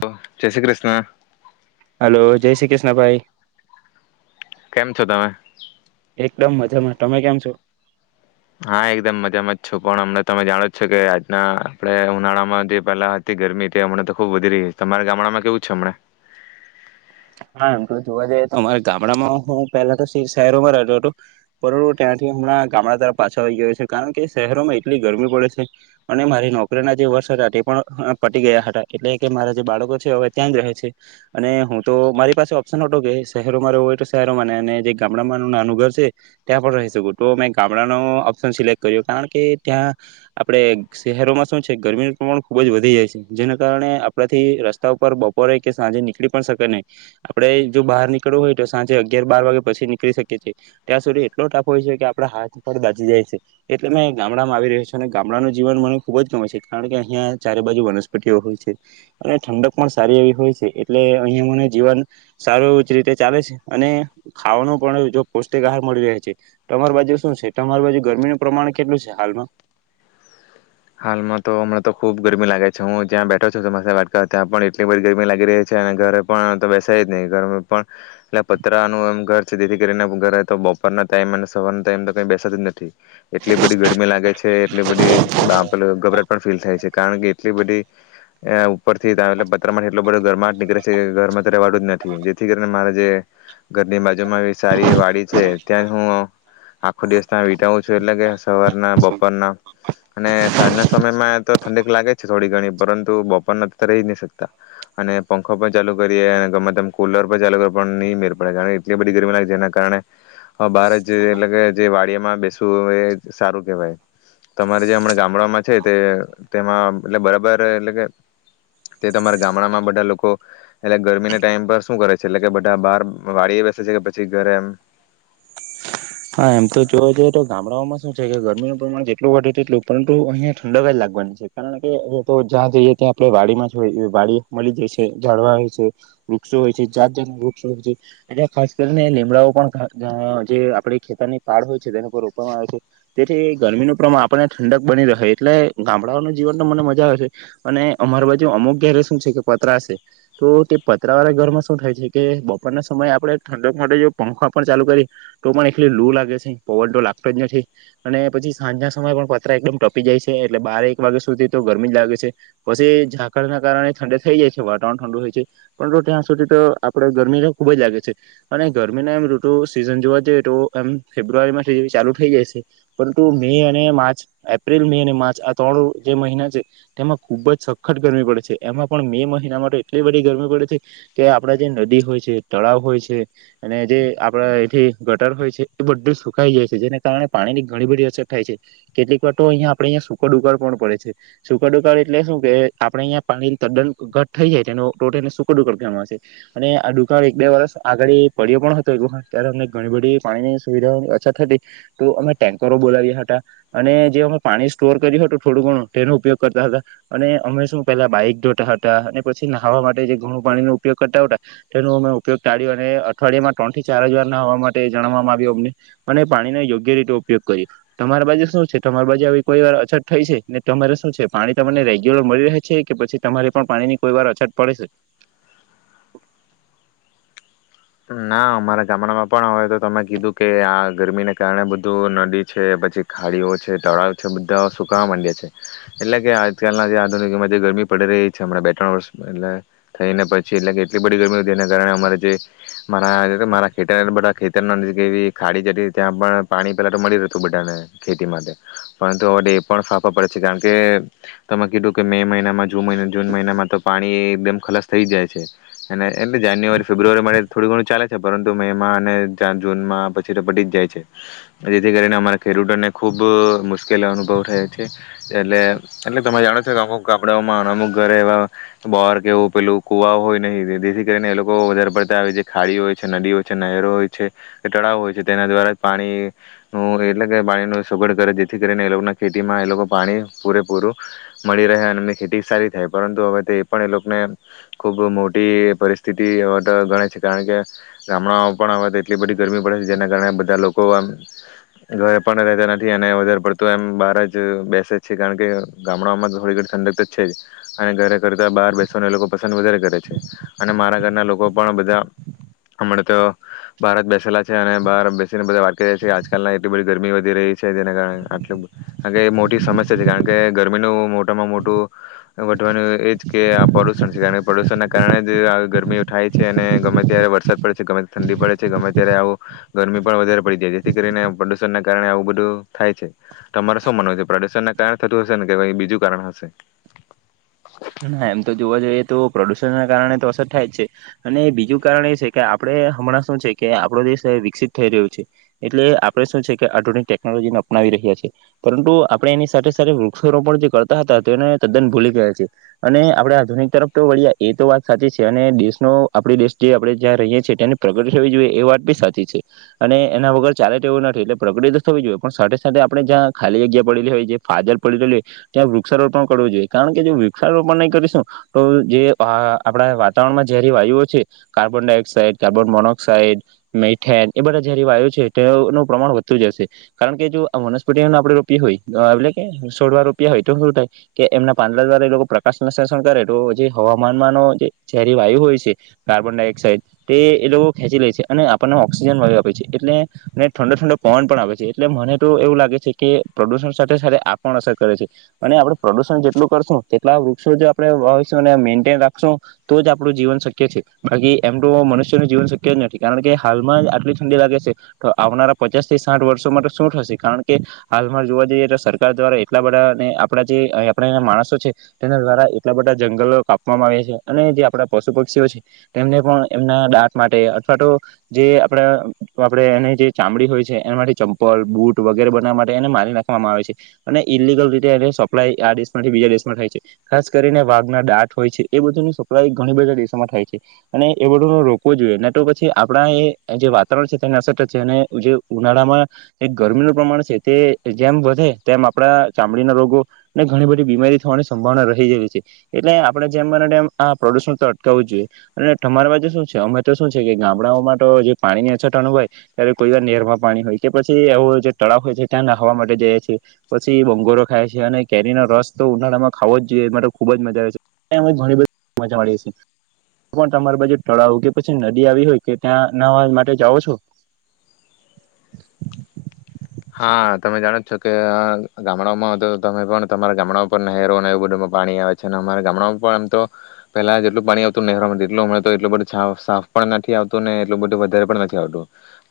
Hello જય Shri Krishna. Hello જય શ્રી કૃષ્ણભાઈ. કેમ છો તમે? મ મજામાં તમે કેમ છો? હા એકદમ મજામાં જ છો પણ અમને તમે જાણો જ છો કે આજના આપણે ઉનાળામાં જે પહેલા હતી ગરમી તે હમને તો ખુબ વધી રહી તમારા ગામડામાં કેવું છે? હમ. હા એમ તો જોવા જઈએ તો અમારા ગામડામાં હું પહેલા તો શહેરોમાં રહેતો હતો, પરંતુ ત્યાંથી હમણાં ગામડા તરફ પાછો આવી ગયો છે કારણ કે શહેરોમાં એટલી ગરમી પડે છે, અને મારી નોકરીના જે વર્ષ હતા તે પણ પટી ગયા હતા એટલે કે મારા જે બાળકો છે હવે ત્યાં જ રહે છે, અને તો મારી પાસે ઓપ્શન હતો કે શહેરોમાં રહેવો હોય તો શહેરોમાં ને અને જે ગામડામાંનું નાનું ઘર છે, ત્યાં પણ રહી શકું તો મેં ગામડાનો ઓપ્શન સિલેક્ટ કર્યો કારણ કે ત્યાં, આપણે શહેરોમાં શું છે ગરમીનું પ્રમાણ ખૂબ જ વધી જાય છે જેના કારણે આપણાથી રસ્તા ઉપર બપોરે કે સાંજે નીકળી પણ શકે નહીં. આપડે જો બહાર નીકળવું હોય તો સાંજે અગિયાર બાર વાગે પછી નીકળી શકીએ છીએ, ત્યાં સુધી એટલો ટાફ હોય છે કે આપડા હાથ પર દાજી જાય છે, એટલે મેં ગામડામાં આવી રહ્યો છેું અને ગામડાનું જીવન મને ખુબ જ ગમે છે કારણ કે અહિયાં ચારે બાજુ વનસ્પતિઓ હોય છે, અને ઠંડક પણ સારી એવી હોય છે એટલે અહિયાં મને જીવન, સારું રીતે ચાલે છે અને ખાવાનું પણ જો પૌષ્ટિક આહાર મળી રહે છે, તમારી બાજુ શું છે તમારી બાજુ ગરમીનું પ્રમાણ કેટલું છે હાલમાં હાલમાં તો હમણાં તો ખુબ ગરમી લાગે છે હું જ્યાં બેઠો છું ચોમાસા વાટકા ત્યાં પણ એટલી બધી ગરમી લાગી રહી છે અને ઘરે પણ બેસે જ નહીં ગર પણ, એટલે પતરાનું એમ ઘર છે જેથી કરીને ઘરે તો બપોરનો ટાઈમ અને સવારનો ટાઈમ તો ક બેસતો જ નથી, એટલી બધી ગરમી લાગે છે એટલી બધી પે ગભરાટ પણ ફીલ થાય છે કારણ કે એટલી બધી, ઉપરથી ત એટ પથર એટલો બધો ગરમાટ નીકળે છે કે ઘરમાં ત્યારે વાળું જ નથી જેથી કરીને મારા જે, ઘરની બાજુમાં સારી વાડી છે ત્યાં હું, આખો દિવસ ત્યાં વિતાવું છું એટલે કે સવારના બપોરના, અને સાંજના સમયમાં તો ઠંડીક લાગે છે થોડી ઘણી પરંતુ બપોરના તો રહી જ નહી શકતા, અને પંખો પણ ચાલુ કરીએ અને ગમે તમ કુલર પણ ચાલુ કરી પણ નહી મેર પડે કારણ, એટલી બધી ગરમી લાગે જેના કારણે બાર જ જે એટલે કે જે વાડીયામાં બેસવુંય એ સારું કેહેવાય, તમારે જે હમણાં ગામ ગામડામાં છે તે તેમાં એટ બરાબર એટલે કે, તે તમારા ગામડામાં બધા લોકો એટલે ગરમીના ટાઈમ પર શું કરે છે એટલે કે બધા બહાર વાડી બેસે છે કે પછી ઘરે એમ. હા એમ તો જો જઈએ તો ગામડાઓમાં શું છે કે ગરમીનું પ્રમાણ જેટલું વધે તેટલું પરંતુ અહિયાં ઠંડકવા જ લાગવાની છે કારણ કે હવે તો જ્યાં જઈએ ત્યાં આપણે વાડીમાં જ વાડી મળી જશે ઝાડવા હોય છે, વૃક્ષો હોય છે જાત જાતનું વૃક્ષ હોય છે, એને ખાસ કરીને લીમડાઓ ખેતરની પાાળ હોય છે તેની ઉપર રોપવામાં આવે છે, તેથી ગરમીનું પ્રમાણ આપણને ઠંડક બની રહે એટલે ગામડાઓનું જીવન તો મને મજા આવે છે, અને અમારી બાજુ અમુક ઘેરે શું છે કે પતરાશે તો તે પતરાવાળા ઘરમાં શું થાય છે કે બપોરના સમયે આપણે ઠંડક માટે જો પંખા પણ ચાલુ કરી, તો પણ એટલી લુ લાગે છે પવન તો લાગતો જ નથી, અને પછી સાંજના સમયે પણ પતરા એકદમ ટપી જાય છે એટલે બારે એક વાગ્યા સુધી તો ગરમી જ લાગે છે, પછી ઝાકળના કારણે ઠંડે થઈ જાય છે વાતાવરણ ઠંડુ હોય છે, પર તો ત્યાં સુધી તો આપણે ગરમી તો ખૂબ જ લાગે છે, અને ગરમીના એમ રુટુ સિઝન જોવા જઈએ તો ફેબ્રુઆરી મા જેવી ચાલુ થઈ જશે પરંતુ મે અને માર્ચ એપ્રિલ મે અને માર્ચ આ ત્રણ જે મહિના છે, તેમાં ખુબ જ સખત ગરમી પડે છે. એમાં પણ મે મહિના માટે એટલી બધી ગરમી પડે છે કે આપણા જે નદી હોય છે તળાવ હોય છે અને જે આપણા એથી ગટર હોય છે. બધું સુકાઈ જાય છે જેના કારણે પાણીની ઘણી બધી અસર થાય છે, કેટલીક વાર તો અહિયાંયા આપણે અંયા સૂકા દુકાળ પણ પડે છે, સૂકા દુકાળ એટલે શું કે આપડણે અહંયા પાણીની તદ્દન ઘટ થઈ જાય છે એનો ટોટને સૂક દુકાળ કહે છે, અને આ દુકાળ એક બે વર્ષ આગળ પડ્યો પણ હતો એક વખત ત્યારે અમને ઘણી બધી પાણીની સુવિધાઓની અછત થતી, તો અમે ટેન્કરો બોલાવ્યા હતા અને જે અમે પાણી સ્ટોર કર્યું હતું થોડું ઘણું તેનો ઉપયોગ કરતા હતા અને અમે શું પહેલા બાઈક ધોતા હતા અને પછી નહવા માટે જે ઘણું પાણીનો ઉપયોગ કરતા હુતા, તેનો અમે ઉપયોગ ટાઢ્યો અને અઠવાડિયામાં ત્રણ થી ચારજવાર નહવા માટે જણાવવામાં અને પાણીનો યોગ્ય રીતે ઉપયોગ કરી, તમારા બાજુ શું છે તમારી બાજુ આવી કોઈ વાર અછત થઈ છે ને તમારે શું છે પાણી તમને રેગ્યુલર મળી રહે છે કે પછી તમારે પણ પાણીની કોઈ વાર અછત પડે છે? ના અમારા ગામડામાં પણ આવેય તો તમે કીધું કે આ ગરમીને કારણે બધું નદી છે પછી ખાડીઓ છે તળાવ છે બધા સુકાવા માંડ્યા છે, એટલે કે આજકાલના જે આધુનિકમાં જે ગરમી પડી રહી છે. હમણા બે ત્રણ વર્ષ એટલે, થઈ ને પછી એટલે કે એટલી બધી ગરમી એના કારણે અમારે જે મારા ઘરે મારા ખેતર બધા ખેતર ખાડી જતી ત્યાં પણ પાણી પેલા તો મળી રહેતું બધાને ખેતી માટે, પરંતુ હવે એ પણ ફાફા પડે છે. કારણ કે તમે કીધું કે મે મહિનામાં જુ જૂન મહિનામાં તો પાણી એકદમ ખલસ થઈ જાય છે, અને એટલે જાન્યુઆરી ફેબ્રુઆરી થોડી ઘણું ચાલે છે પરંતુ મેમાં અને જૂનમાં પછી તોપટી જ જાય છે, જેથી કરીને અમારા ખેડૂતોને ખૂબ મુશ્કેલ અનુભવ થાય છે, એટલે એટલે તમારે જાણો છો કે અમુક કપડાઓમાં અમુક ઘરે એવા, બોર કેવું પેલું કુવા હોય નહીં જેથી કરીને એ લોકો વધારે પડતા આવે ખાડી હોય છે નદી હોય છે, નહેરો હોય છે કે તળાવ હોય છે તેના દ્વારા જ પાણીનું, એટલે કે પાણી ન સગડ કરે જેથી કરીને એ લોકોના ખેતીમાં એ લોકો પાણી પૂરેપૂરું, મળી રહે અને એ ખેતી સારી થાય પરંતુ હવે તે એ પણ એ લોકોને ખુબ મોટી પરિસ્થિતિ ગ ગણાય છે. કારણ કે, ગામડાઓમાં પણ હ તો એટલી બધી ગરમી પડે છે જેના કારણે બધા લોકો આમ, ઘરે પણ રહેતા નથી અને વધારે પડતું એમ બહાર જ બેસે જ છે કારણ કે ગામડાઓમાં તો થોડી ઘણી ઠંડક તો છેજ, અને ઘરે કરતા બહાર બેસવાને એ લોકો પસંદ વધારે કરે છે, અને મારા ઘરના લોકો પણ બધા હમણાં તો, બહારત બેસેલા છે. અને બહાર બેસીને બધા વાત કરી રહ્યા છે કે આજકાલ એટલી બધી ગરમી વધી રહી છે. જેના કારણે આટલું અને મોટી સમસ્યા છે કારણ કે ગરમીનું મોટામાં મોટું, વધવાનું એજ કે આ પદૂષણ છે, કારણ કે પદૂષણ કારણે જ ગરમી થાય છે, અને ગમે ત્યારે વરસાદ પડે છે ગમે ઠંડી પડે છે ગમે ત્યારે આવું ગરમી પણ વધારે પડી જાય, જેથી કરીને પ્રદુષણના કારણે આવું બધું થાય છે, તમારે શું મનય છે પ્રદુષણ ના કારણે થતું હશે ને કે બીજું કારણ હશે? ના એમ તો જોવા જઈએ તો પ્રદૂષણના કારણે તો અસર થાય જ છે, અને બીજું કારણ એ છે કે આપણે હમણાં શું છે કે આપણો દેશ વિકસિત થઈ રહ્યો છે, એટલે આપણે શું છે કે આધુનિક ટેકનોલોજીને અપનાવી રહ્યા છેએ, પરંતુ આપણે એની સાથે સાથે વૃક્ષોનું પણ જે કરતા હતા તે એને તદ્દન ભૂલી ગયા છે. અને આપણે આધુનિક તરફ તો વળી એ તો વાત સાચી છે અને દેશનો આપડી દેશ જે આપણે જ્યાં રહીએ છીએ ત્યાંની પ્રગતિ થવી જોઈએ એ વાત બી સાચી છે, અને એના વગર ચાલે તે એવું નથી એટલે પ્રગતિ તો થવી જોઈએ પણ સાથે સાથે આપડણે જ્યાં ખાલી જગ્યા પડીલી હોય, જે ફાજલ પડીલી હોય ત્યાં વૃક્ષારોપણ પણ કરવું જોઈએ કારણ કે જો જે અ આપણા વાતાવરણમાં ઝેરી વાયુઓ છે carbon dioxide, carbon monoxide, methane એ બધા ઝેરી વાયુ છે, તેનું પ્રમાણ વધતું જશે કારણ કે જો આ મનસ્પટી આપણે રોપી હોય, એટલે કે સોડવા રોપિયા હોય તો હુ થાય કે એમના પાંદડા દ્વારા એ લોકો પ્રકાશનું શષણ કરે તો જે હવામાનમાનો જે ‍ ઝેરી વાયુ હોય છે, કાર્બન ડાયોક્સાઇડ તે એ લોકો ખેંચી લે છે, અને આપણને ઓઑક્સિજન વાળુ આપે છે. એટલે ને ઠંડો ઠંડો પવન પણ આપ છે એટલે મને તો એવું લાગે છે, કે પ્રદૂષણ સાથે સાથે આપણ અસર કરે છે, અને આપણે પ્રદુષણ જેટલું કરશું. જેટલા વૃક્ષો જો આપણે વાવીશું અને મેન્ટેન રાખશું, તો જ આપણું જીવન શક્ય છે. ખાલી એમ તો મનુષ્યનું જીવન શક્ય જ નથી કારણ કે હાલમાં આટલી ઠંડી લાગે છે, તો આવનારા પચાસ થી સાઠ વર્ષોમાં તો શું થશે, કારણ કે હાલમાં જોવા જઈએ તો સરકાર દ્વારા એટલા બધા ને આપણા જે આપણા માણસો છે તેના દ્વારા એટલા બધા જંગલો કાપવામાં આવે છે, અને જે આપડા પશુ પક્ષીઓ છે. તેમને પણ એમના દાંત માટે અથવા તો, જે આપડા આપણે એની જે ચામડી હોય છે એના માટે ચંપલ બુટ વગેરે બનાવવા માટે એને મારી નાખવામાં આવે છે, અને ઈલિગલ રીતે એને સપ્લાય આ દેશમાંથી બીજા દેશમાં થાય છે. ખાસ કરીને વાઘના દાંત હોય છે એ બધુંની સપ્લાય ઘણી બધા દેશોમાં થાય છે, અને એ બધું ન રોકવો જોઈએ ને તો પછી આપણા એ જે વાતાવરણ છે. તેનાસટ છે અને જે, ઉનાળામાં ગરમીનું પ્રમાણ છે તે જેમ વધે તેમ આપડા ચામડીના રોગો, ને ઘણી બધી બીમારી થવાની સંભાવના રહીવી છે, એટલે આપણે જેમ મનેમ આ પ્રદુષણ તો અટકાવું જ જોઈએ અને તમારી બાજુ શું છે, અમે તો શું છે કે ગામડાઓ માટે જે પાણીની અછત અનું હોય ત્યારે કોઈ વાર નેરમાં પાણી હોય કે પછી એવો જે તળાવ હોય છે ત્યાં નાખવા માટે જઈ છીએ પછી બંગોરો ખાય છીએ અને કેરીનો રસ તો ઉનાળામાં ખાવો જ જોઈએ, માટે ખુબ જ મજા આવે છે ઘણી બધી મજા મળી તમારી બાજુ તળાવ કે પછી નદી આવી હોય, કે ત્યાંવા નહાવા માટે જાઓ છો? હા તમે જાણો જોકે ગામડાઓમાં હતો તમે પણ તમારા ગામડાઓમાં પણ નહેરો અને એવું બધુંમાં પાણી આવે છે અને અમારા ગામડાઓમાં પણ આમ તો, પેલા જેટલું પાણી આવતું નહેરોમાં જેટલું મળતો એટલું બધું સાફ પણ નથી આવતું ને એટલું બધું વધારે પણ નથી આવતું,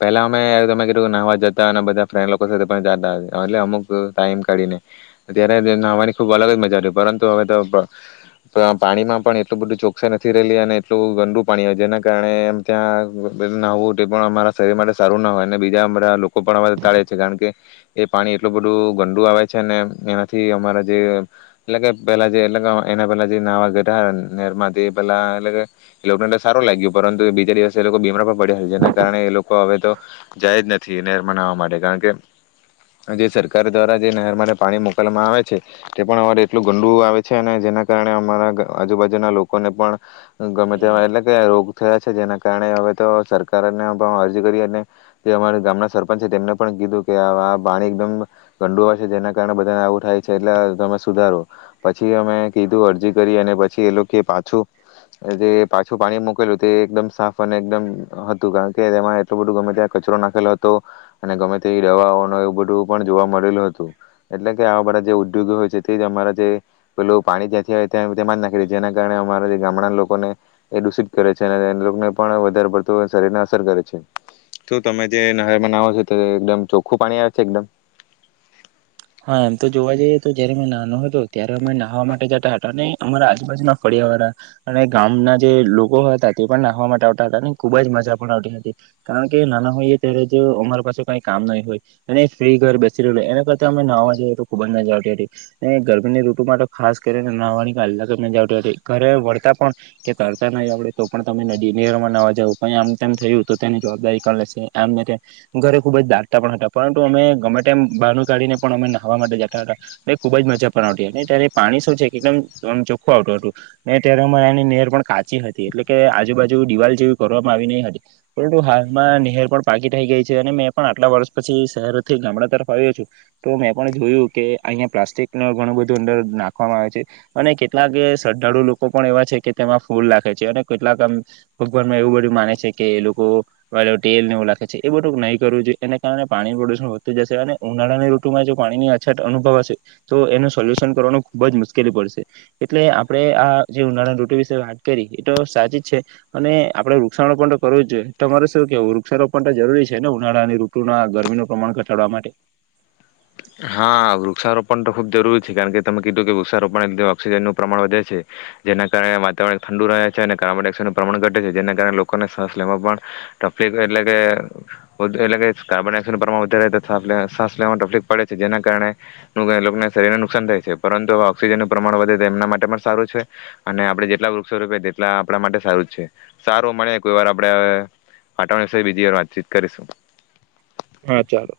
પેલા અમે તમે કીધું કે નહવા જતા અને બધા ત લોકો સાથે પણ જતા હતા એટલે અમુક ટાઈમ કાઢીને, ત્યારે નહવાની ખૂબ અલગ જ મજા ર પરંતુ, હવે તો પાણીમાં પણ એટલું બધું ચોખાઈ નથી રહેલી અને એટલું ગંદું પાણી હોય જેના કારણે એમ ત્યાં નહવવું તે પણ અમારા શરીર માટે સારું ના હોય અને બીજા બધા લોકો પણ હ તળે છે કારણ કે, એ પાણી એટલું બધું ગંડું આવે છે અને એનાથી અમારા જે, એટલે કે પેલા જે એટના પેલા જે નાવા ગઢાર થી પેલા એટલે કે એ લોકોને એ સારું લાગ્યું પરંતુ બીજા દિવસે એ લોકો પડ્યા જેના કારણે એ લોકો હવે તો જાય જ નથી. [unintelligible] ણ કે આજે સરકાર દ્વારા જે નહેરમાંને પાણી મોકલવામાં આવે છે. તે પણ અરે એટલું ગંડું આવે છે અને જેના કારણે અમારા ગ આજુબાજુના લોકોને પણ ગમે તેવા એટલે કે રોગ થયા છે જેના કારણે હવે તો સરકારને અરજી કરી અને જે અમારા ગામના સરપંચ છે તેમને પણ કીધું કે આ પાણી એકદમ ગંડું હો છે જેના કારણે બધાને આવું થાય છે. એટલે તમે સુધારો પછી અમે કીધું અરજી કરી અને પછી એ લોકો પાછું જે પાછું પાણી મોકેલું તે એકદમ સાફ અને એકદમ હતું કારણ કે તેમાં એટલું બધું ગમે ત્યાં કચરો નાખેલો હતો. અને ગમે તે દવા ન એવું બધું પણ જોવા મળેલું હતું એટલે કે આવા બધા જે ઉદ્યોગ હોય છે તે જ અમારા જે પેલું પાણી જ્યાંથી આવે તં તેમાં જ નાખી દે છે જેના કારણે અમારા જે ગામડાના લોકોને એ દૂષિત કરે છે અને એ લોકોને પણ વધારે પડતું શરીરને અસર કરે છે. તો તમે જે નહેરમાં ન એકદમ ચોખ્ખું પાણી આવે છે એકદમ. હા તો જોવા જઈએ તો જયારે મે નાનો હતો ત્યારે અમે નાહવા માટે જતા હતા અને અમારા આજુબાજના ફળિયાવાળા અને ગામના જે લોકો હતા તે પણ નાહવા માટે આવતા હતા અને ખુબ જ મજા પણ આવતી હતી કારણ કે નાના હોયએ ત્યારે જ અમારા પાસે કઈ કામ નહી હોય અને ફ્રી ઘર બેસી રહ એના કર ત અમે નવા જએ તો ખુબ જ મજા આવતી હતી. એ ગરમીનીઋતુ માટે ખાસ કરીને નવાની કલાક જ મજા આવતી હતી ઘરે વળતા પણ કે તરતા નહીં આવડે તો પણ તમે નદી નેરમાં નવા જાવ પણ આમ થયું તો તેની જવાબદારી કળ લેશે આમ ને તેમ ઘરે ખુબ જ દાટતા પણ હતા પરંતુ અમે ગમે. ટાઈમ બ ગાડીને પણ અમે નહાવા માટે જતા હતા મે ખુબ જ મજા પણ આવતી હતી. ને તેરે પાણી શું છે કે એકદમમ ચોખ્ખું આવું હતું ને ત્યારે અમારે એની નહેર પણ કાચી હતી એટલે કે આજુબાજુ દિવાલ જેવી કરવામાં આવી ની હતી પરંતુ હાલમાં નહેર પણ પાકી થઈ ગઈ છે. અને મેં પણ આટલા વર્ષ પછી શહેરથી ગામડા તરફ આવ્યો છું. તો મેં પણ જોયું કે અહીંયા પ્લાસ્ટિક ન ઘણું બધું અંદર નાખવામાં આવે છે. અને કેટલાક શ્રદ્ધાળુ લોકો પણ એવા છે કે તેમાં ફૂલ નાખે છે. અને કેટલાક આમ ભગવાનમાં એવું બધું માને છે કે એ લોકો ટેલ એવું લાખે છે. એ બધું નહીં કરવું જોઈએ એને કારણે પાણી પ્રદુષણ હોતું જશે અને ઉનાળાનું ઋતુમાં જો પાણીની અછત અનુભવ હશે તો એનું સોલ્યુશન કરવાનું ખૂબ જ મુશ્કેલી પડશે એટલે આપણે આ જે ઉનાળાની ઋતુ વિશે વાત કરી એ તો સાચી જ છે. અને આપણે વૃક્ષારોપણ તો કરવું જ જોઈએ તમારે શું કેવું વૃક્ષારોપણ તો કરવું જુએ. તમારુ શું કહેવું જરૂરી છે. ને ઉનાળાની ઋતુના ગરમીનું પ્રમાણ ઘટાડવા માટે. હા વૃક્ષારોપણ તો ખુબ જરૂરી છે. કારણ કે તમે કીધું કે વૃક્ષારોપણને લીધે ઓક્સિજનનું પ્રમાણ વધે છે. જેના કારણે વાતાવરણ ઠંડુ રહે છે. અને કાર્બન ડાયોક્સાઇડનું પ્રમાણ ઘટે છે. જેના કારણે લોકોનો શ્વાસ લેવામાં પણ તફલી એટલે કે એટલે કે કાર્બન ડાયોક્સાઇડ નું પ્રમાણ વધે રહે શ્વાસ લેવામાં તફલી પડે છે જેના કારણેને શરીરને નુકસાન થાય છે. પરંતુ ઓક્સિજનનું પ્રમાણ વધે તો એમના માટે પણ સારું છે. અને આપણે જેટલા વૃક્ષ રોપે તેટલા આપણા માટે સારું જ છે. સારું મળે કોઈ વાર [unintelligible] આપણે બીજી વાર વાતચીત કરીશું. હા ચાલો.